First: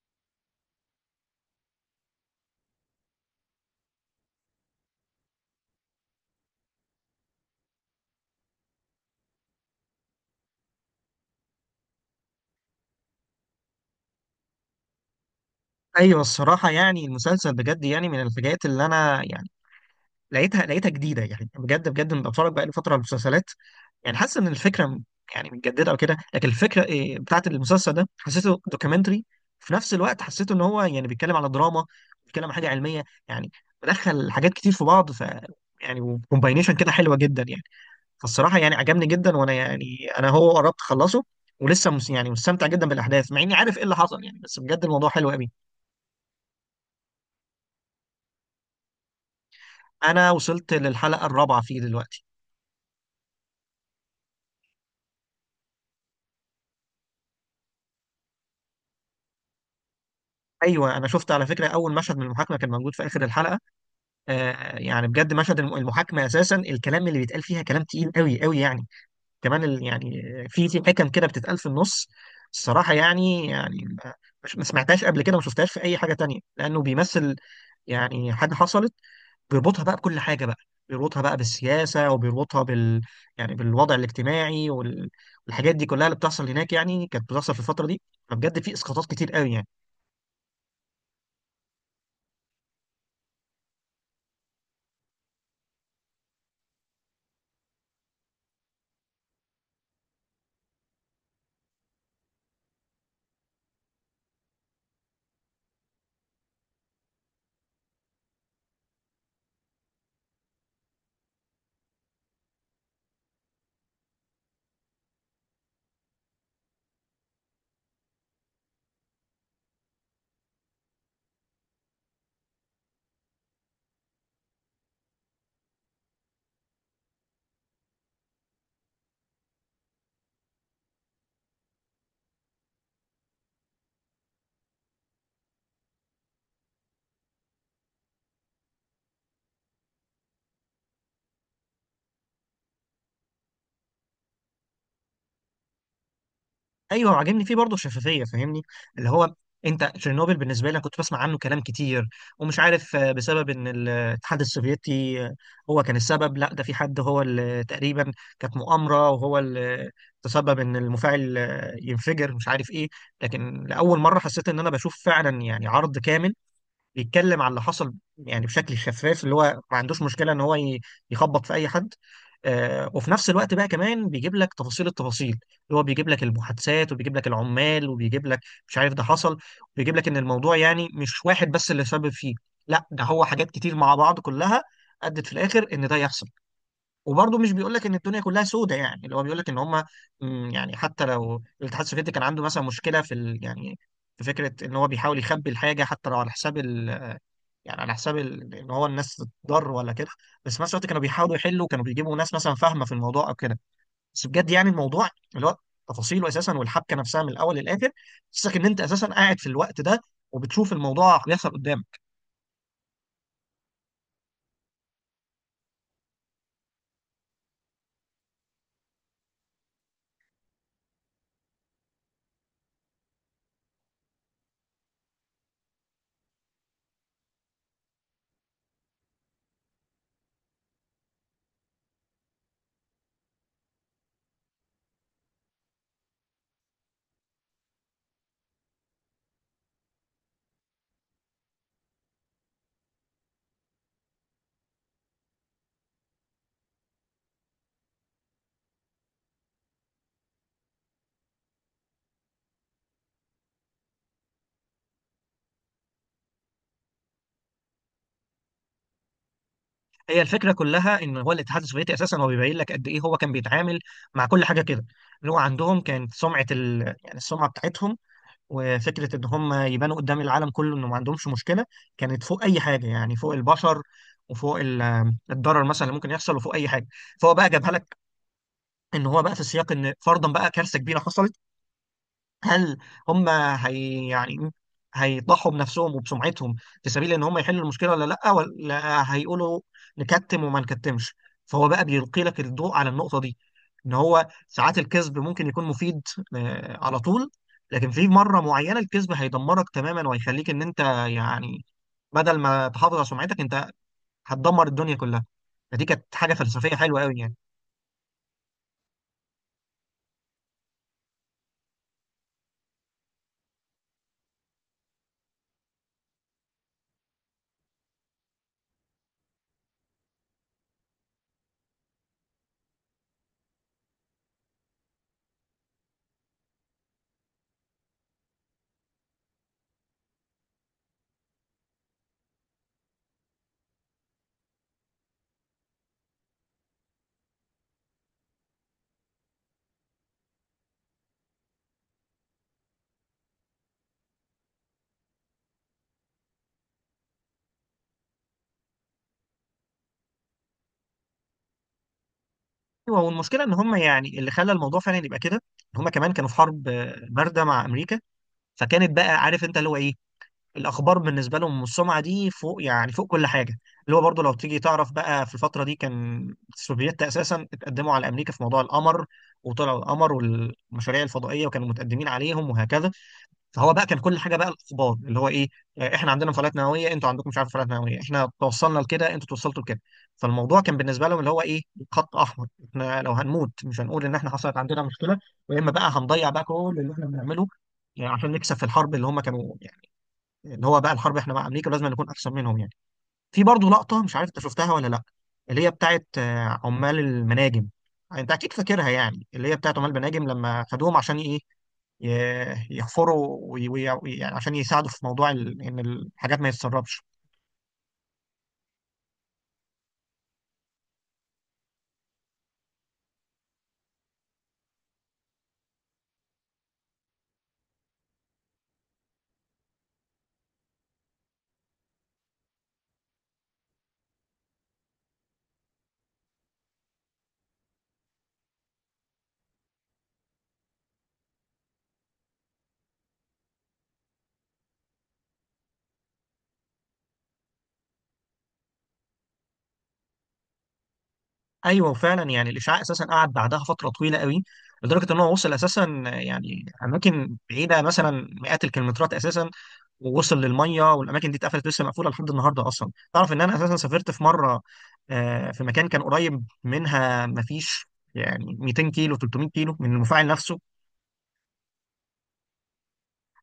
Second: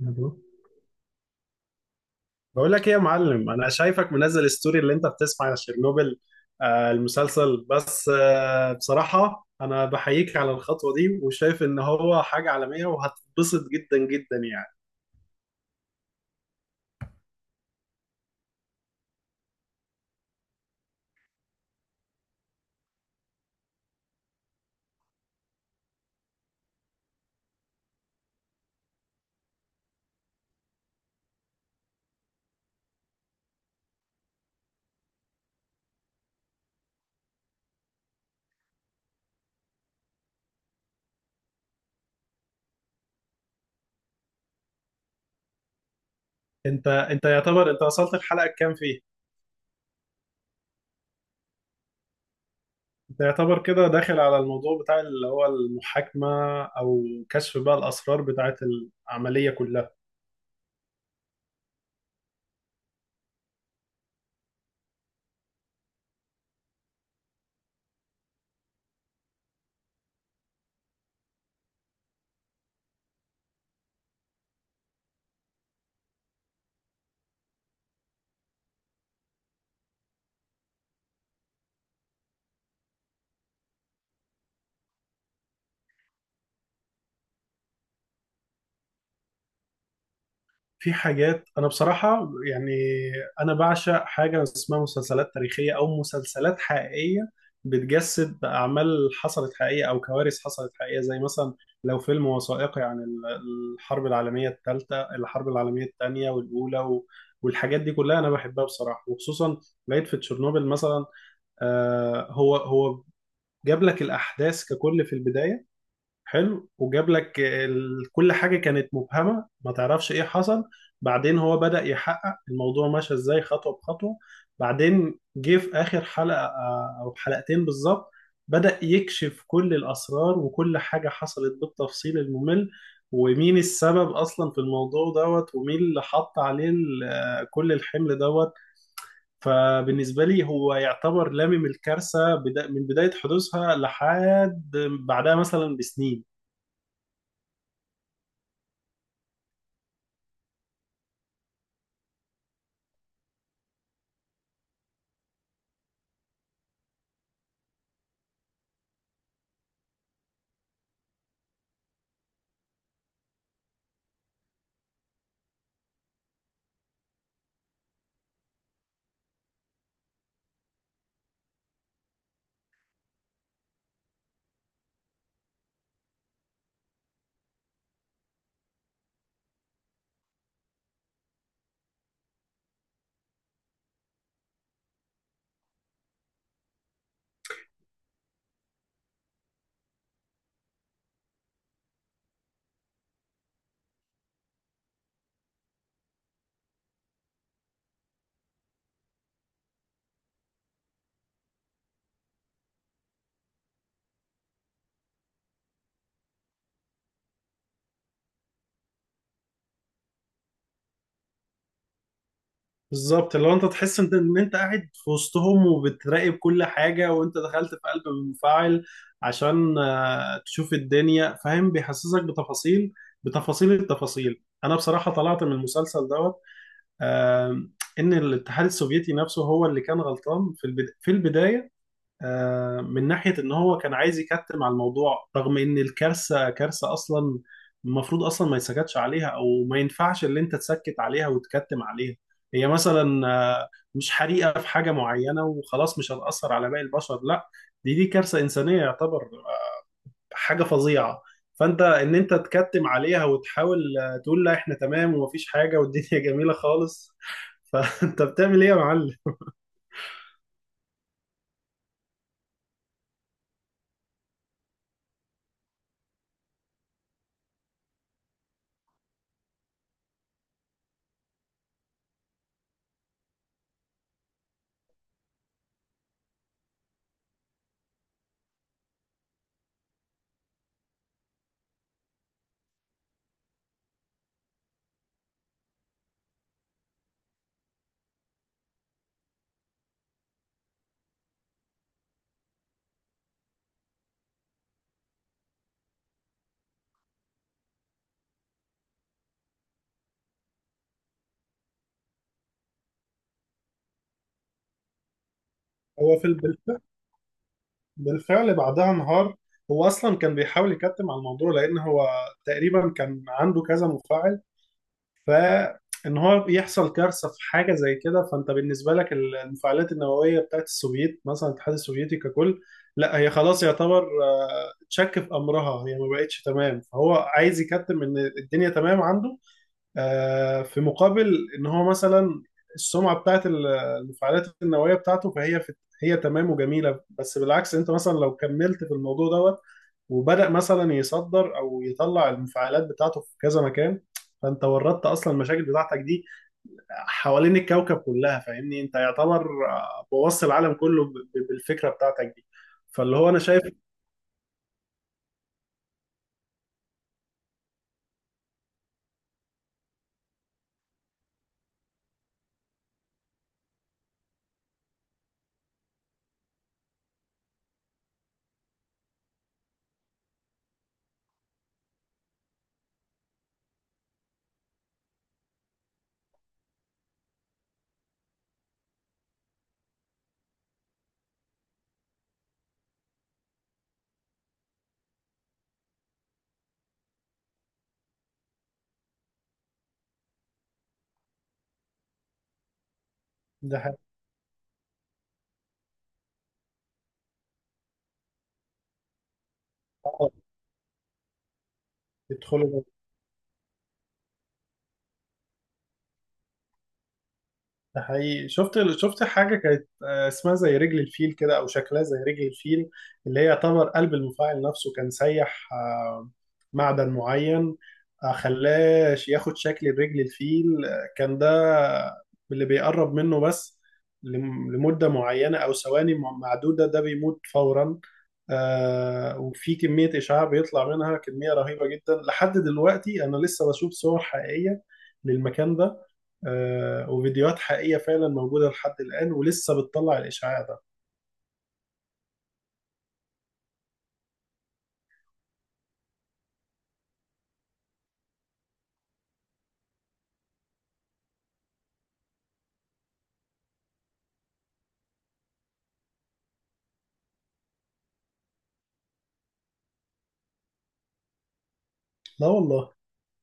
مبروك. بقول لك ايه يا معلم، انا شايفك منزل ستوري اللي انت بتسمع على شيرنوبل المسلسل. بس بصراحة انا بحييك على الخطوة دي وشايف ان هو حاجة عالمية وهتتبسط جدا جدا يعني. ايوه، الصراحه يعني المسلسل بجد يعني من الحاجات اللي انا يعني لقيتها جديده، يعني بجد بجد انا بتفرج بقالي فتره على المسلسلات، يعني حاسس ان يعني متجدده او كده. لكن الفكره إيه بتاعت المسلسل ده؟ حسيته دوكيومنتري في نفس الوقت، حسيته ان هو يعني بيتكلم على دراما، بيتكلم على حاجه علميه يعني، مدخل حاجات كتير في بعض. يعني وكومباينيشن كده حلوه جدا يعني. فالصراحه يعني عجبني جدا، وانا يعني انا هو قربت اخلصه، ولسه يعني مستمتع جدا بالاحداث مع اني عارف ايه اللي حصل يعني، بس بجد الموضوع حلو قوي. انت يعتبر انت وصلت الحلقة كام فيه؟ انا وصلت للحلقه الرابعه فيه دلوقتي. انت يعتبر كده داخل على الموضوع بتاع اللي هو المحاكمة او كشف بقى الاسرار بتاعت العملية كلها. ايوه، انا شفت على فكره اول مشهد من المحاكمه كان موجود في اخر الحلقه. آه يعني بجد مشهد المحاكمه اساسا الكلام اللي بيتقال فيها كلام تقيل قوي قوي يعني. كمان يعني في حكم كده بتتقال في النص، الصراحه يعني مش ما سمعتهاش قبل كده وما شفتهاش في اي حاجه تانية، لانه بيمثل يعني حاجه حصلت. بيربطها بقى بكل حاجه بقى، بيربطها بقى بالسياسه، وبيربطها بالوضع الاجتماعي والحاجات دي كلها اللي بتحصل هناك، يعني كانت بتحصل في الفتره دي. فبجد في اسقاطات كتير قوي يعني. في حاجات انا بصراحه يعني، انا بعشق حاجه اسمها مسلسلات تاريخيه او مسلسلات حقيقيه بتجسد اعمال حصلت حقيقيه او كوارث حصلت حقيقيه. زي مثلا لو فيلم وثائقي عن الحرب العالميه الثالثه، الحرب العالميه الثانيه والاولى والحاجات دي كلها انا بحبها بصراحه. وخصوصا لقيت في تشيرنوبل مثلا، هو جاب لك الاحداث ككل في البدايه، حلو. وجاب لك ال... كل حاجة كانت مبهمة ما تعرفش ايه حصل. بعدين هو بدأ يحقق الموضوع ماشي ازاي خطوة بخطوة. بعدين جه في آخر حلقة أو حلقتين بالظبط بدأ يكشف كل الأسرار وكل حاجة حصلت بالتفصيل الممل. ومين السبب أصلا في الموضوع دوت، ومين اللي حط عليه كل الحمل دوت. فبالنسبة لي هو يعتبر لامم الكارثة من بداية حدوثها لحد بعدها مثلا بسنين. ايوه، وعاجبني فيه برضه الشفافيه، فاهمني؟ اللي هو انت تشيرنوبل بالنسبه لي أنا كنت بسمع عنه كلام كتير ومش عارف، بسبب ان الاتحاد السوفيتي هو كان السبب، لا ده في حد هو اللي تقريبا كانت مؤامره وهو اللي تسبب ان المفاعل ينفجر، مش عارف ايه. لكن لاول مره حسيت ان انا بشوف فعلا يعني عرض كامل بيتكلم على اللي حصل يعني بشكل شفاف، اللي هو ما عندوش مشكله ان يخبط في اي حد. وفي نفس الوقت بقى كمان بيجيب لك تفاصيل التفاصيل، اللي هو بيجيب لك المحادثات، وبيجيب لك العمال، وبيجيب لك مش عارف ده حصل، وبيجيب لك ان الموضوع يعني مش واحد بس اللي سبب فيه، لا ده هو حاجات كتير مع بعض كلها ادت في الاخر ان ده يحصل. وبرضه مش بيقول لك ان الدنيا كلها سودة يعني، اللي هو بيقول لك ان هم يعني حتى لو الاتحاد السوفيتي كان عنده مثلا مشكله في ال يعني في فكره ان هو بيحاول يخبي الحاجه حتى لو على حساب يعني على حساب ان هو الناس تتضر ولا كده، بس في نفس الوقت كانوا بيحاولوا يحلوا، كانوا بيجيبوا ناس مثلا فاهمه في الموضوع او كده. بس بجد يعني الموضوع اللي هو تفاصيله اساسا والحبكه نفسها من الاول للاخر تحسسك ان انت اساسا قاعد في الوقت ده وبتشوف الموضوع بيحصل قدامك. بالظبط، لو انت تحس ان انت قاعد في وسطهم وبتراقب كل حاجة، وانت دخلت في قلب المفاعل عشان تشوف الدنيا، فاهم؟ بيحسسك بتفاصيل التفاصيل. انا بصراحة طلعت من المسلسل دوت آه، ان الاتحاد السوفيتي نفسه هو اللي كان غلطان في في البداية، من ناحية إن هو كان عايز يكتم على الموضوع. رغم إن الكارثة كارثة أصلا، المفروض أصلا ما يتسكتش عليها. أو ما ينفعش اللي أنت تسكت عليها وتكتم عليها. هي مثلا مش حريقة في حاجة معينة وخلاص مش هتأثر على باقي البشر، لا. دي كارثة إنسانية يعتبر، حاجة فظيعة. فأنت إن أنت تكتم عليها وتحاول تقول لا، إحنا تمام ومفيش حاجة والدنيا جميلة خالص، فأنت بتعمل إيه يا معلم؟ هي الفكره كلها ان هو الاتحاد السوفيتي اساسا هو بيبين لك قد ايه هو كان بيتعامل مع كل حاجه كده، اللي هو عندهم كانت يعني السمعه بتاعتهم وفكره ان هم يبانوا قدام العالم كله انه ما عندهمش مشكله كانت فوق اي حاجه، يعني فوق البشر وفوق الضرر مثلا اللي ممكن يحصل وفوق اي حاجه. فهو بقى جابها لك ان هو بقى في السياق ان فرضا بقى كارثه كبيره حصلت، هل هم هي يعني هيضحوا بنفسهم وبسمعتهم في سبيل ان هم يحلوا المشكله ولا لا، ولا هيقولوا نكتم وما نكتمش؟ فهو بقى بيلقي لك الضوء على النقطه دي، ان هو ساعات الكذب ممكن يكون مفيد، على طول، لكن في مره معينه الكذب هيدمرك تماما وهيخليك ان انت يعني بدل ما تحافظ على سمعتك انت هتدمر الدنيا كلها. فدي كانت هو في حاجه فلسفيه البلد حلوه قوي يعني. بالفعل بعدها انهار. هو اصلا كان بيحاول يكتم على الموضوع لان هو تقريبا كان عنده كذا مفاعل. فان هو يحصل كارثه في حاجه زي كده، فانت بالنسبه لك المفاعلات النوويه بتاعت السوفييت مثلا، الاتحاد السوفيتي ككل، لا هي خلاص يعتبر تشك في امرها، هي ما بقتش تمام. فهو عايز يكتم ان الدنيا تمام عنده، في مقابل ان هو مثلا السمعه بتاعت المفاعلات النوويه بتاعته، فهي هي تمام وجميله. بس بالعكس، انت مثلا لو كملت في الموضوع دوت، وبدأ مثلا يصدر او يطلع المفاعلات بتاعته في كذا مكان، فانت وردت اصلا المشاكل بتاعتك دي حوالين الكوكب كلها، فاهمني؟ انت يعتبر بوظت العالم كله بالفكره بتاعتك دي. ايوه، فاللي هو انا والمشكله ان شايف هم يعني اللي خلى الموضوع فعلا يبقى كده، هم كمان كانوا في حرب بارده مع امريكا، فكانت بقى عارف انت اللي هو ايه، الاخبار بالنسبه لهم والسمعه دي فوق يعني فوق كل حاجه. اللي هو برضو لو تيجي تعرف بقى في الفتره دي كان السوفييت اساسا اتقدموا على امريكا في موضوع القمر، وطلعوا القمر والمشاريع الفضائيه وكانوا متقدمين عليهم وهكذا. فهو بقى كان كل حاجه بقى الاخبار اللي هو ايه، احنا عندنا مفاعلات نوويه، انتوا عندكم مش عارف مفاعلات نوويه، احنا توصلنا لكده انتوا توصلتوا لكده. فالموضوع كان بالنسبه لهم اللي هو ايه، خط احمر، احنا لو هنموت مش هنقول ان احنا حصلت عندنا مشكله، يا اما بقى هنضيع بقى كل اللي احنا بنعمله، يعني عشان نكسب في الحرب اللي هم كانوا يعني، اللي هو بقى الحرب احنا مع امريكا لازم نكون احسن منهم يعني. في برضه ده حاجة- لقطه مش عارف انت شفتها ولا لا، اللي هي بتاعت عمال المناجم، انت اكيد فاكرها يعني، اللي هي بتاعت عمال المناجم آه، لما خدوهم عشان ايه، يدخلوا. يحفروا يعني عشان يساعدوا في موضوع ان الحاجات ما يتسربش. ده حقيقي، شفت حاجة كانت اسمها زي رجل الفيل كده، أو شكلها زي رجل الفيل. اللي هي يعتبر قلب المفاعل نفسه كان سيح، معدن معين، خلاه ياخد شكل رجل الفيل. كان ده اللي بيقرب منه بس لمدة معينة أو ثواني معدودة، ده بيموت فورا. وفي كمية إشعاع بيطلع منها كمية رهيبة جدا. لحد دلوقتي أنا لسه بشوف صور حقيقية للمكان ده، وفيديوهات حقيقية فعلا موجودة لحد الآن ولسه بتطلع الإشعاع ده. ايوه فعلا يعني الاشعاع اساسا قعد بعدها فتره طويله قوي، لدرجه ان هو وصل اساسا يعني اماكن بعيده مثلا مئات الكيلومترات اساسا، ووصل للميه، والاماكن دي اتقفلت، لسه مقفوله لحد النهارده اصلا. تعرف ان انا اساسا سافرت في مره، في مكان كان قريب منها، مفيش يعني 200 كيلو 300 كيلو من المفاعل نفسه. لا والله.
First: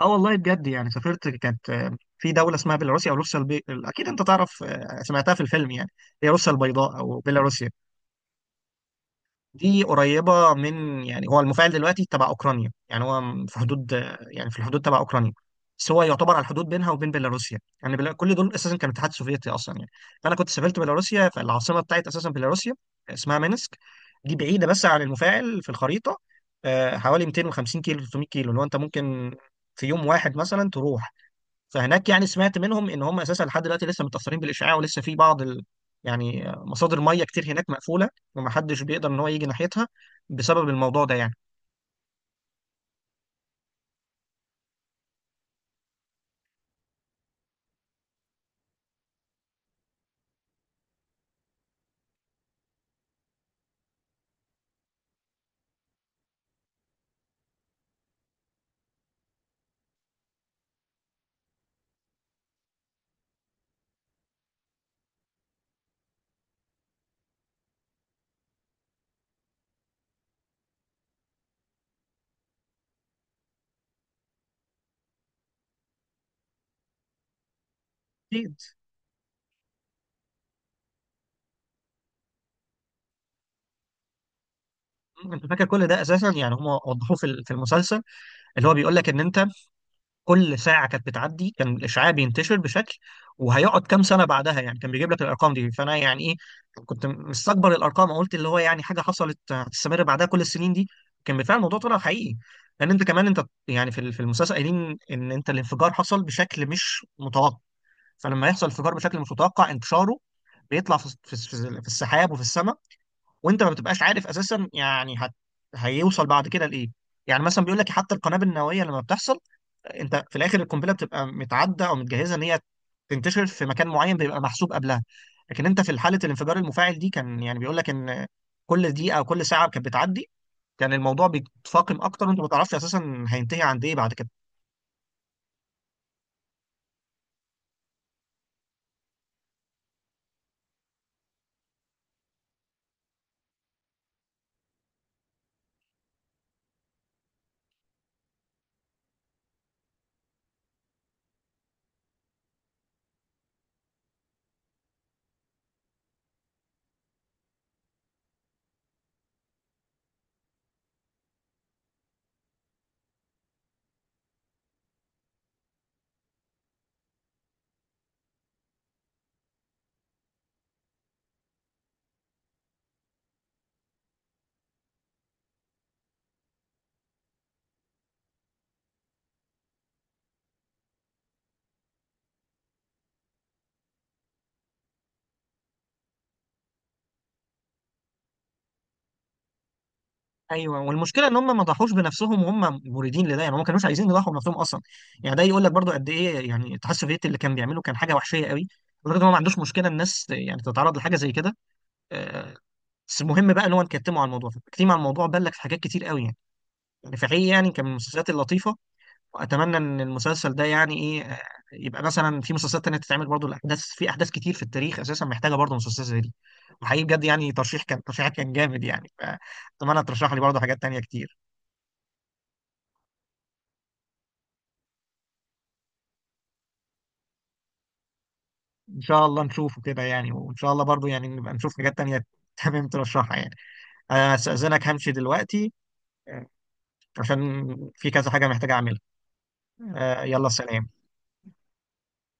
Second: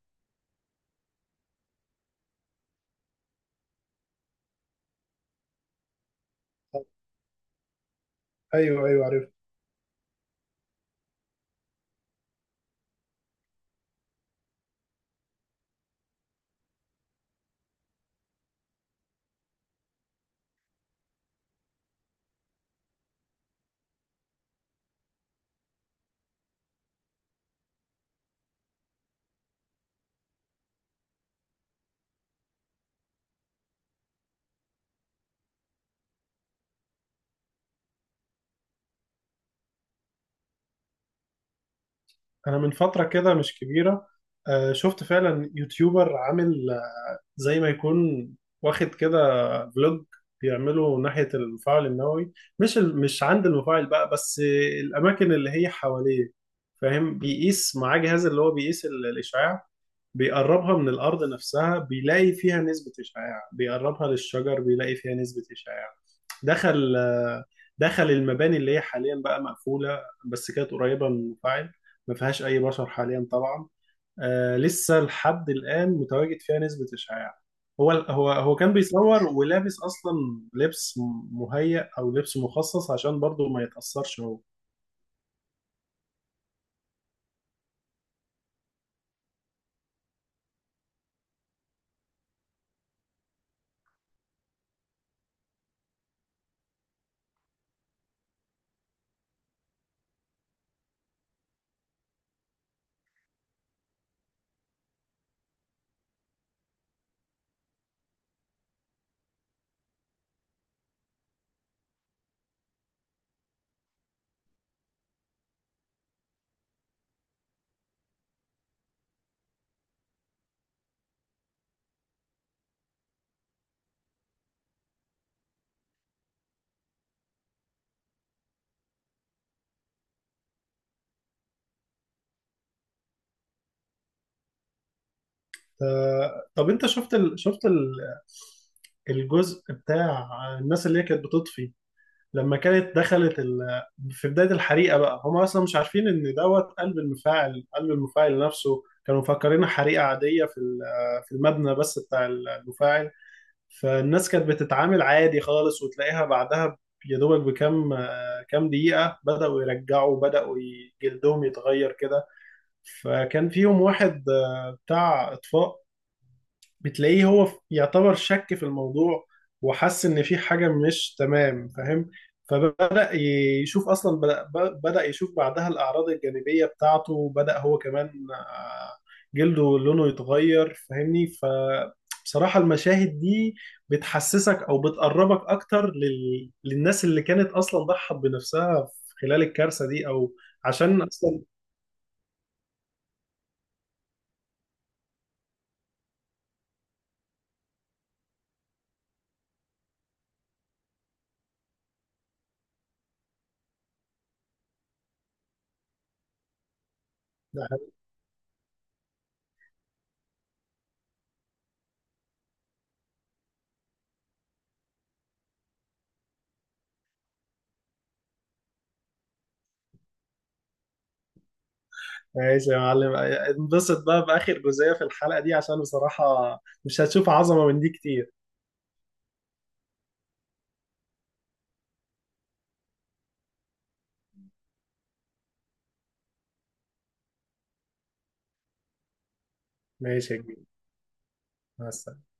اه والله بجد يعني سافرت، كانت في دولة اسمها بيلاروسيا او روسيا اكيد انت تعرف سمعتها في الفيلم يعني، هي روسيا البيضاء او بيلاروسيا. ايوه ايوه، عارف. دي قريبة من يعني، هو المفاعل دلوقتي تبع اوكرانيا يعني، هو في حدود يعني في الحدود تبع اوكرانيا، بس هو يعتبر على الحدود بينها وبين بيلاروسيا يعني. كل دول اساسا كان الاتحاد السوفيتي اصلا يعني. فانا كنت سافرت بيلاروسيا، فالعاصمة بتاعت اساسا بيلاروسيا اسمها مينسك، دي بعيدة بس عن المفاعل في الخريطة حوالي 250 كيلو 300 كيلو، اللي هو انت ممكن في يوم واحد مثلا تروح. فهناك يعني سمعت منهم ان هم اساسا لحد دلوقتي لسه متاثرين بالاشعاع، ولسه في بعض يعني مصادر ميه كتير هناك مقفوله، ومحدش بيقدر ان هو يجي ناحيتها بسبب الموضوع ده يعني. أنا من فترة كده مش كبيرة، شفت فعلا يوتيوبر عامل زي ما يكون واخد كده فلوج بيعمله ناحية المفاعل النووي. مش عند المفاعل بقى، بس الأماكن اللي هي حواليه، فاهم؟ بيقيس معاه جهاز اللي هو بيقيس الإشعاع. بيقربها من الأرض نفسها بيلاقي فيها نسبة إشعاع، بيقربها للشجر بيلاقي فيها نسبة إشعاع. دخل دخل المباني اللي هي حاليا بقى مقفولة، بس كانت قريبة من المفاعل. ما فيهاش أي بشر حاليا طبعا. آه، لسه لحد الآن متواجد فيها نسبة إشعاع. هو اكيد كان بيصور ولابس أصلا لبس مهيأ أو لبس مخصص عشان برضه ما يتأثرش هو. انت فاكر كل ده، اساسا يعني هم وضحوه في المسلسل، اللي هو بيقول لك ان انت كل ساعه كانت بتعدي كان الاشعاع بينتشر بشكل وهيقعد كام سنه بعدها يعني، كان بيجيب لك الارقام دي، فانا يعني ايه كنت مستكبر الارقام، قلت اللي هو يعني حاجه حصلت هتستمر بعدها كل السنين دي؟ كان بالفعل الموضوع طلع حقيقي، لان انت كمان انت يعني في المسلسل قايلين ان انت الانفجار حصل بشكل مش متوقع، فلما يحصل انفجار بشكل مش متوقع انتشاره بيطلع في السحاب وفي السماء، وانت ما بتبقاش عارف اساسا يعني هيوصل بعد كده لايه. يعني مثلا بيقول لك حتى القنابل النوويه لما بتحصل، انت في الاخر القنبله بتبقى متعده او متجهزه ان هي تنتشر في مكان معين بيبقى محسوب قبلها، لكن انت في حاله الانفجار المفاعل دي كان يعني بيقول لك ان كل دقيقه او كل ساعه كانت بتعدي كان الموضوع بيتفاقم اكتر، وانت ما تعرفش اساسا هينتهي عند ايه بعد كده. آه، طب انت شفت ال... شفت ال... الجزء بتاع الناس اللي هي كانت بتطفي لما كانت دخلت ال... في بداية الحريقة بقى، هم أصلا مش عارفين إن دوت قلب المفاعل، قلب المفاعل نفسه كانوا مفكرينها حريقة عادية في في المبنى بس بتاع المفاعل. فالناس كانت بتتعامل عادي خالص، وتلاقيها بعدها يا دوبك بكام كام دقيقة بدأوا يرجعوا، جلدهم يتغير كده. فكان فيهم واحد بتاع إطفاء، بتلاقيه هو يعتبر شك في الموضوع وحس ان في حاجة مش تمام، فاهم؟ فبدأ ي- يشوف اصلا بدأ ب- بدأ يشوف بعدها الاعراض الجانبية بتاعته، وبدأ هو كمان آه، جلده لونه يتغير، فاهمني؟ فبصراحة المشاهد دي بتحسسك او بتقربك اكتر لل... للناس اللي كانت اصلا ضحت بنفسها خلال الكارثة دي او ايوه، عشان والمشكله ان اصلا. هم ما ضحوش بنفسهم وهم مريدين لده يعني، هم ما كانوش عايزين يضحوا بنفسهم اصلا، يعني ده يقول لك برضو قد ايه يعني الاتحاد السوفيتي اللي كان بيعمله كان حاجه وحشيه قوي لدرجه ان هو ما عندوش مشكله الناس يعني تتعرض لحاجه زي كده، آه، بس المهم بقى ان هو نكتمه على الموضوع. فالتكتيم على الموضوع بان لك في حاجات كتير قوي يعني نفاعية، يعني كان من المسلسلات اللطيفة. وأتمنى إن المسلسل ده يعني إيه، يبقى مثلا في مسلسلات تانية تتعمل برضو الأحداث، في أحداث كتير في التاريخ أساسا محتاجة برضو مسلسلات زي دي. وحقيقي بجد يعني ترشيح كان ترشيحك كان جامد يعني، فأتمنى ترشح لي برضو حاجات تانية كتير. ماشي يا معلم، انبسط بقى بآخر جزئية في الحلقة دي عشان بصراحة مش هتشوف عظمة من دي كتير. إن شاء الله نشوفه كده يعني، وإن شاء الله برضو يعني نبقى نشوف حاجات تانية تمام ترشحها يعني. أنا هستأذنك همشي دلوقتي، آه، عشان في كذا حاجة محتاج أعملها. ماشي يا يلا كبير، سلام. مع السلامة.